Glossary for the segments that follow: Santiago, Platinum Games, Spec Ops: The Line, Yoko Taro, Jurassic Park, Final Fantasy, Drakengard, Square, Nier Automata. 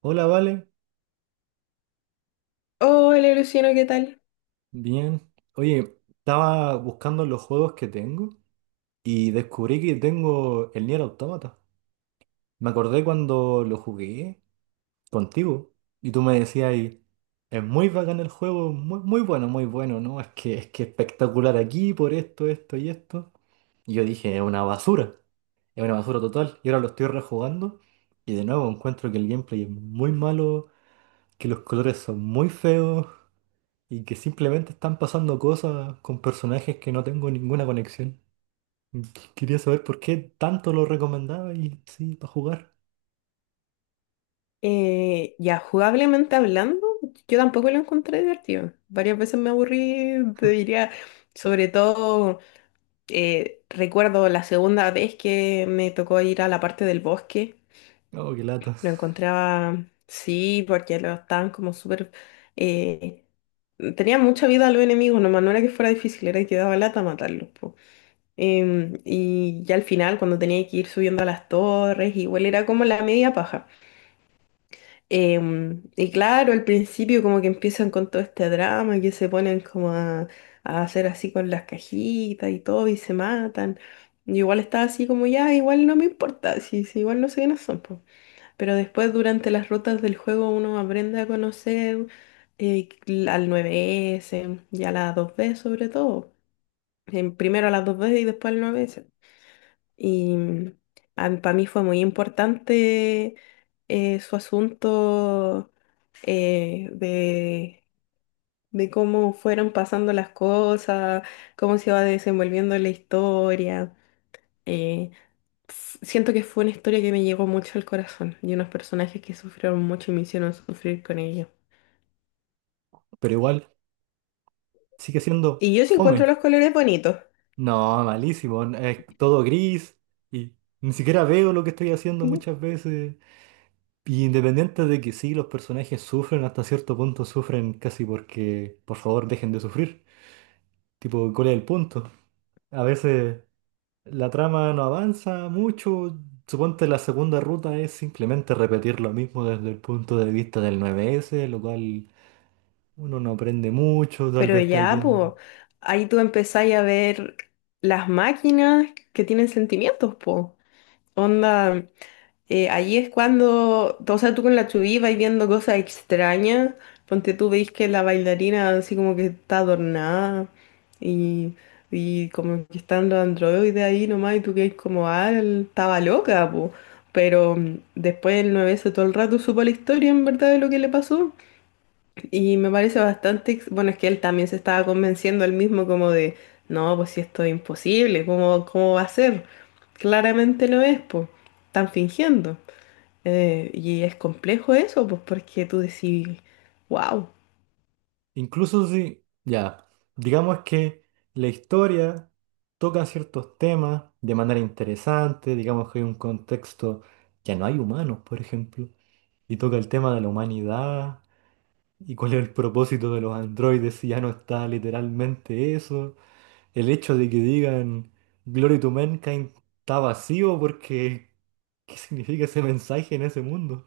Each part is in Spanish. Hola, Vale. Hola Luciano, ¿qué tal? Bien. Oye, estaba buscando los juegos que tengo y descubrí que tengo el Nier Automata. Me acordé cuando lo jugué contigo y tú me decías, ahí, es muy bacán el juego, muy, muy bueno, muy bueno, ¿no? Es que espectacular aquí por esto, esto y esto. Y yo dije, es una basura total. Y ahora lo estoy rejugando y de nuevo encuentro que el gameplay es muy malo, que los colores son muy feos, y que simplemente están pasando cosas con personajes que no tengo ninguna conexión. Quería saber por qué tanto lo recomendaba y sí, para jugar. Ya, Jugablemente hablando, yo tampoco lo encontré divertido. Varias veces me aburrí, te diría, sobre todo recuerdo la segunda vez que me tocó ir a la parte del bosque, Oh, qué lata. lo encontraba, sí, porque lo estaban como súper... eh, tenía mucha vida a los enemigos, nomás no era que fuera difícil, era que daba lata matarlos. Po. Y ya al final, cuando tenía que ir subiendo a las torres, igual era como la media paja. Y claro, al principio como que empiezan con todo este drama, que se ponen como a hacer así con las cajitas y todo y se matan. Yo igual estaba así como ya, igual no me importa, si igual no sé quiénes son. Po". Pero después durante las rutas del juego uno aprende a conocer eh, al nueve s y a las 2B sobre todo. Primero a las dos b y después al nueve s y para mí fue muy importante su asunto eh, de, de cómo fueron pasando las cosas, cómo se va desenvolviendo la historia. Eh, Siento que fue una historia que me llegó mucho al corazón y unos personajes que sufrieron mucho y me hicieron sufrir con ellos. Pero igual sigue siendo Y yo sí encuentro fome. los colores bonitos. No, malísimo. Es todo gris y ni siquiera veo lo que estoy haciendo ¿Mm? muchas veces. Y independiente de que sí, los personajes sufren, hasta cierto punto sufren casi porque, por favor, dejen de sufrir. Tipo, ¿cuál es el punto? A veces la trama no avanza mucho. Suponte la segunda ruta es simplemente repetir lo mismo desde el punto de vista del 9S, lo cual uno no aprende mucho, tal Pero vez está ya, bien. pues, ahí tú empezáis a ver las máquinas que tienen sentimientos, pues. Onda, ahí es cuando, o sea, tú con la chubí vais viendo cosas extrañas. Ponte tú, veis que la bailarina así como que está adornada y, y como que están los androides ahí nomás y tú que como, ah, él estaba loca, po". Pero después el nueve s todo el rato supo la historia en verdad de lo que le pasó. Y me parece bastante, bueno, es que él también se estaba convenciendo él mismo como de, no, pues si esto es imposible, ¿cómo, cómo va a ser? Claramente lo es, pues, están fingiendo. Y es complejo eso, pues porque tú decís, wow, Incluso si, ya, digamos que la historia toca ciertos temas de manera interesante, digamos que hay un contexto, ya no hay humanos, por ejemplo, y toca el tema de la humanidad y cuál es el propósito de los androides si ya no está literalmente eso. El hecho de que digan Glory to Mankind está vacío porque, ¿qué significa ese mensaje en ese mundo?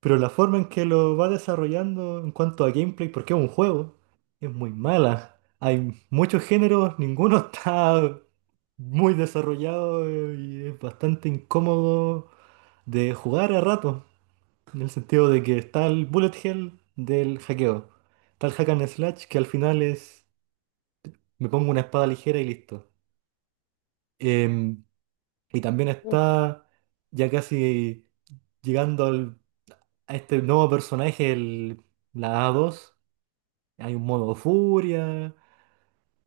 Pero la forma en que lo va desarrollando en cuanto a gameplay, porque es un juego, es muy mala. Hay muchos géneros, ninguno está muy desarrollado, y es bastante incómodo de jugar a rato. En el sentido de que está el bullet hell del hackeo. Está el hack and slash que al final es me pongo una espada ligera y listo. Em, Y también está ya casi llegando al- a este nuevo personaje, la A2. Hay un modo furia.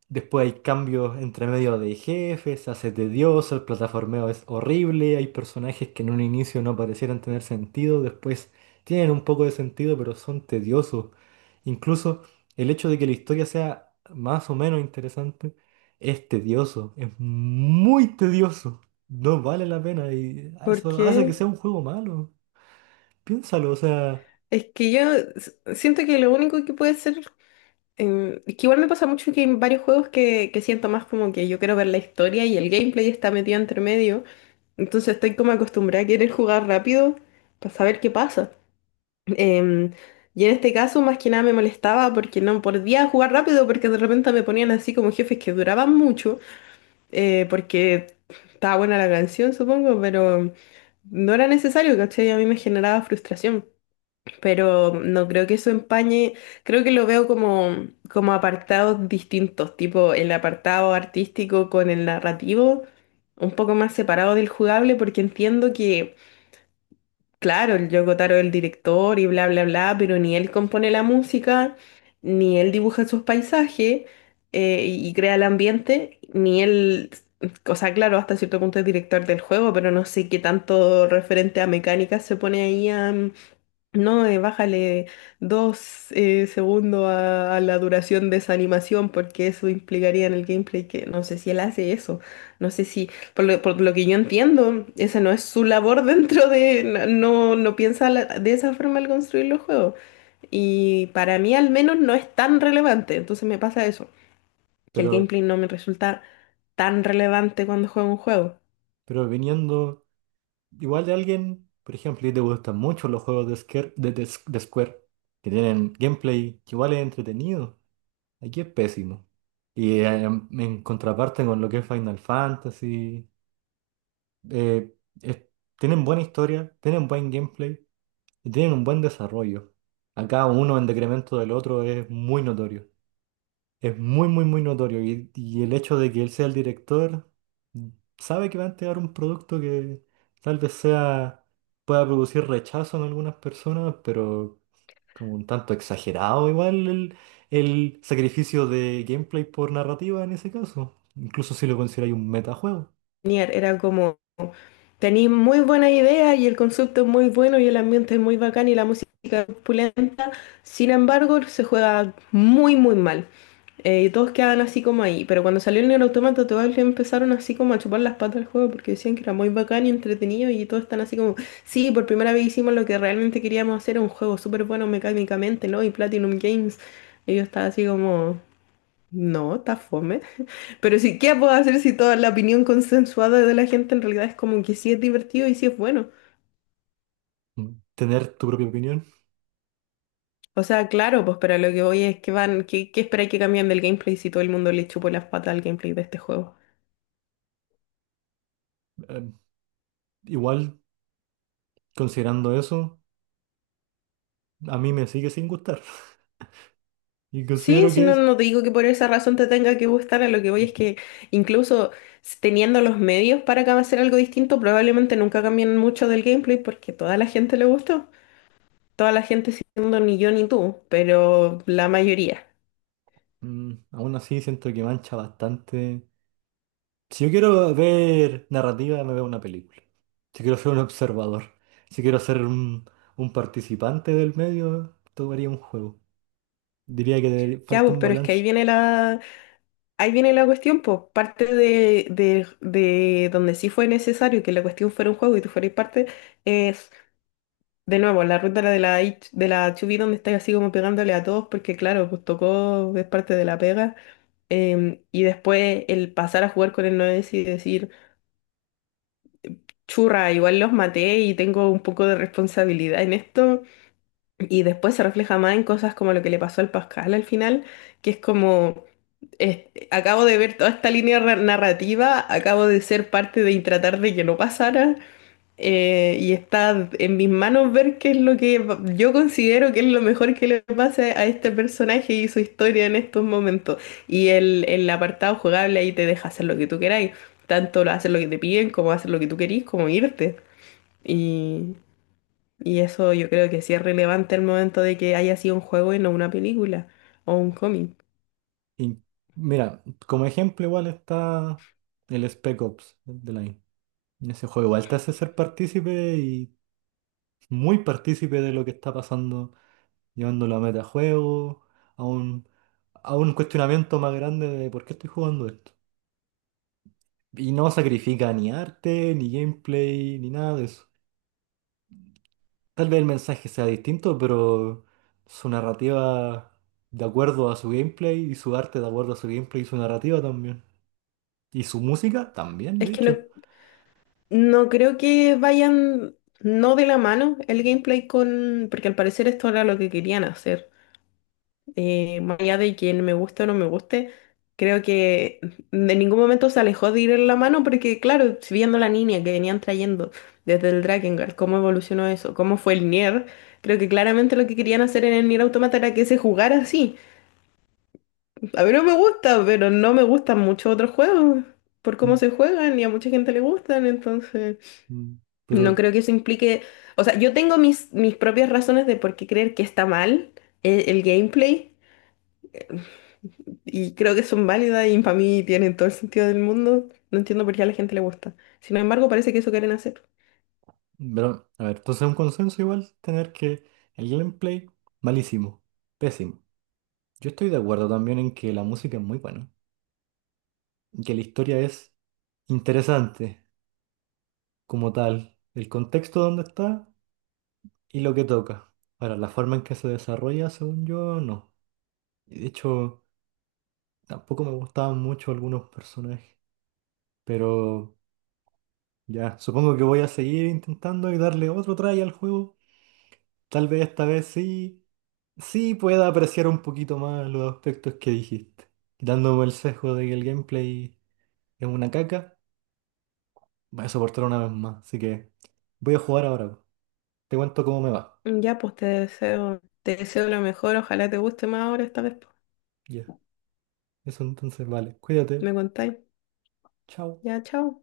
Después hay cambios entre medio de jefes, se hace tedioso, el plataformeo es horrible, hay personajes que en un inicio no parecieran tener sentido, después tienen un poco de sentido, pero son tediosos. Incluso el hecho de que la historia sea más o menos interesante es tedioso, es muy tedioso, no vale la pena y eso hace que porque sea un juego malo. Piénsalo, o sea, es que yo siento que lo único que puede ser, es que igual me pasa mucho que en varios juegos que siento más como que yo quiero ver la historia y el gameplay está metido entre medio, entonces estoy como acostumbrada a querer jugar rápido para saber qué pasa. Em, y en este caso, más que nada me molestaba porque no podía jugar rápido, porque de repente me ponían así como jefes que duraban mucho, porque estaba buena la canción, supongo, pero no era necesario, ¿cachai? A mí me generaba frustración, pero no creo que eso empañe, creo que lo veo como, como apartados distintos, tipo el apartado artístico con el narrativo, un poco más separado del jugable, porque entiendo que... Claro, el Yoko Taro es el director y bla, bla, bla, pero ni él compone la música, ni él dibuja sus paisajes y y crea el ambiente, ni él, o sea, claro, hasta cierto punto es director del juego, pero no sé qué tanto referente a mecánica se pone ahí a, no, bájale dos segundos a la duración de esa animación porque eso implicaría en el gameplay que no sé si él hace eso, no sé si, por lo que yo entiendo, esa no es su labor dentro de, no piensa de esa forma al construir los juegos y para mí al menos no es tan relevante, entonces me pasa eso, que el pero, gameplay no me resulta tan relevante cuando juego un juego. pero viniendo... Igual de alguien, por ejemplo, y te gustan mucho los juegos de Square, de Square, que tienen gameplay que igual es entretenido. Aquí es pésimo. Y en contraparte con lo que es Final Fantasy, eh, es- tienen buena historia, tienen buen gameplay y tienen un buen desarrollo. Acá uno en decremento del otro es muy notorio. Es muy, muy, muy notorio. Y el hecho de que él sea el director, mm, sabe que va a entregar un producto que tal vez sea, pueda producir rechazo en algunas personas, pero como un tanto exagerado igual el sacrificio de gameplay por narrativa en ese caso. Incluso si lo consideráis un metajuego. Nier era como... Tenéis muy buena idea y el concepto es muy bueno y el ambiente es muy bacán y la música es opulenta. Sin embargo, se juega muy, muy mal. Y todos quedan así como ahí. Pero cuando salió el Nier Automata, todos le empezaron así como a chupar las patas al juego porque decían que era muy bacán y entretenido. Y todos están así como, sí, por primera vez hicimos lo que realmente queríamos hacer, un juego súper bueno mecánicamente, ¿no? Y Platinum Games. Y yo estaba así como, no, está fome. Pero sí, ¿qué puedo hacer si toda la opinión consensuada de la gente en realidad es como que sí es divertido y sí es bueno? Mm, tener tu propia opinión. O sea, claro, pues, pero lo que voy es que van, ¿qué, qué esperáis que cambien del gameplay si todo el mundo le chupó las patas al gameplay de este juego? eh, Igual, considerando eso, a mí me sigue sin gustar. Y Sí, considero si que no, es... no te digo que por esa razón te tenga que gustar, a lo que voy es eh, que incluso teniendo los medios para hacer algo distinto, probablemente nunca cambien mucho del gameplay porque toda la gente le gustó. Toda la gente siendo ni yo ni tú, pero la mayoría. Aún así siento que mancha bastante. Si yo quiero ver narrativa, me veo una película. Si quiero ser un observador. Si quiero ser un participante del medio, tomaría un juego. Diría que Ya, falta pues, un pero es que ahí balance. viene. Ahí viene la cuestión, pues, parte de, de donde sí fue necesario que la cuestión fuera un juego y tú fueras parte, es de nuevo la ruta de la, de la HB donde estás así como pegándole a todos, porque claro, pues tocó, es parte de la pega. Y después el pasar a jugar con el 9 y decir, churra, igual los maté y tengo un poco de responsabilidad en esto. Y después se refleja más en cosas como lo que le pasó al Pascal al final, que es como. es- Acabo de ver toda esta línea narrativa, acabo de ser parte de tratar de que no pasara, y está en mis manos ver qué es lo que yo considero que es lo mejor que le pase a este personaje y su historia en estos momentos. Y el apartado jugable ahí te deja hacer lo que tú queráis, tanto lo hacer lo que te piden, como hacer lo que tú querís, como irte. Y, y eso yo creo que sí es relevante el momento de que haya sido un juego y no una película o un cómic. Y mira, como ejemplo igual está el Spec Ops de Line. Ese juego igual te hace ser partícipe y muy partícipe de lo que está pasando, llevándolo a metajuego, a un, a un cuestionamiento más grande de por qué estoy jugando esto. Y no sacrifica ni arte, ni gameplay, ni nada de eso. Tal vez el mensaje sea distinto, pero su narrativa de acuerdo a su gameplay y su arte de acuerdo a su gameplay y su narrativa también. Y su música también, Es de que no, hecho. no creo que vayan no de la mano el gameplay con, porque al parecer esto era lo que querían hacer. Más allá de quien me guste o no me guste, creo que de ningún momento se alejó de ir en la mano porque, claro, si viendo la línea que venían trayendo desde el Drakengard, cómo evolucionó eso, cómo fue el Nier, creo que claramente lo que querían hacer en el Nier Automata era que se jugara así. A mí no me gusta, pero no me gustan muchos otros juegos por cómo Mm, se juegan y a mucha gente le gustan, entonces... mm. No Pero, creo que eso implique, o sea, yo tengo mis propias razones de por qué creer que está mal gameplay y creo que son válidas y para mí tienen todo el sentido del mundo. No entiendo por qué a la gente le gusta. Sin embargo, parece que eso quieren hacer. pero a ver, entonces es un consenso igual tener que el gameplay, malísimo, pésimo. Yo estoy de acuerdo también en que la música es muy buena, y que la historia es interesante como tal. El contexto donde está y lo que toca. Ahora, la forma en que se desarrolla, según yo, no. Y de hecho, tampoco me gustaban mucho algunos personajes. Pero ya, supongo que voy a seguir intentando y darle otro try al juego. Tal vez esta vez sí, sí pueda apreciar un poquito más los aspectos que dijiste. Dándome el sesgo de que el gameplay es una caca, voy a soportar una vez más. Así que voy a jugar ahora. Te cuento cómo me va. Ya, pues te deseo lo mejor, ojalá te guste más ahora esta vez. Pues. Ya, eso entonces vale. Cuídate. Me contáis. Chao. Ya, chao.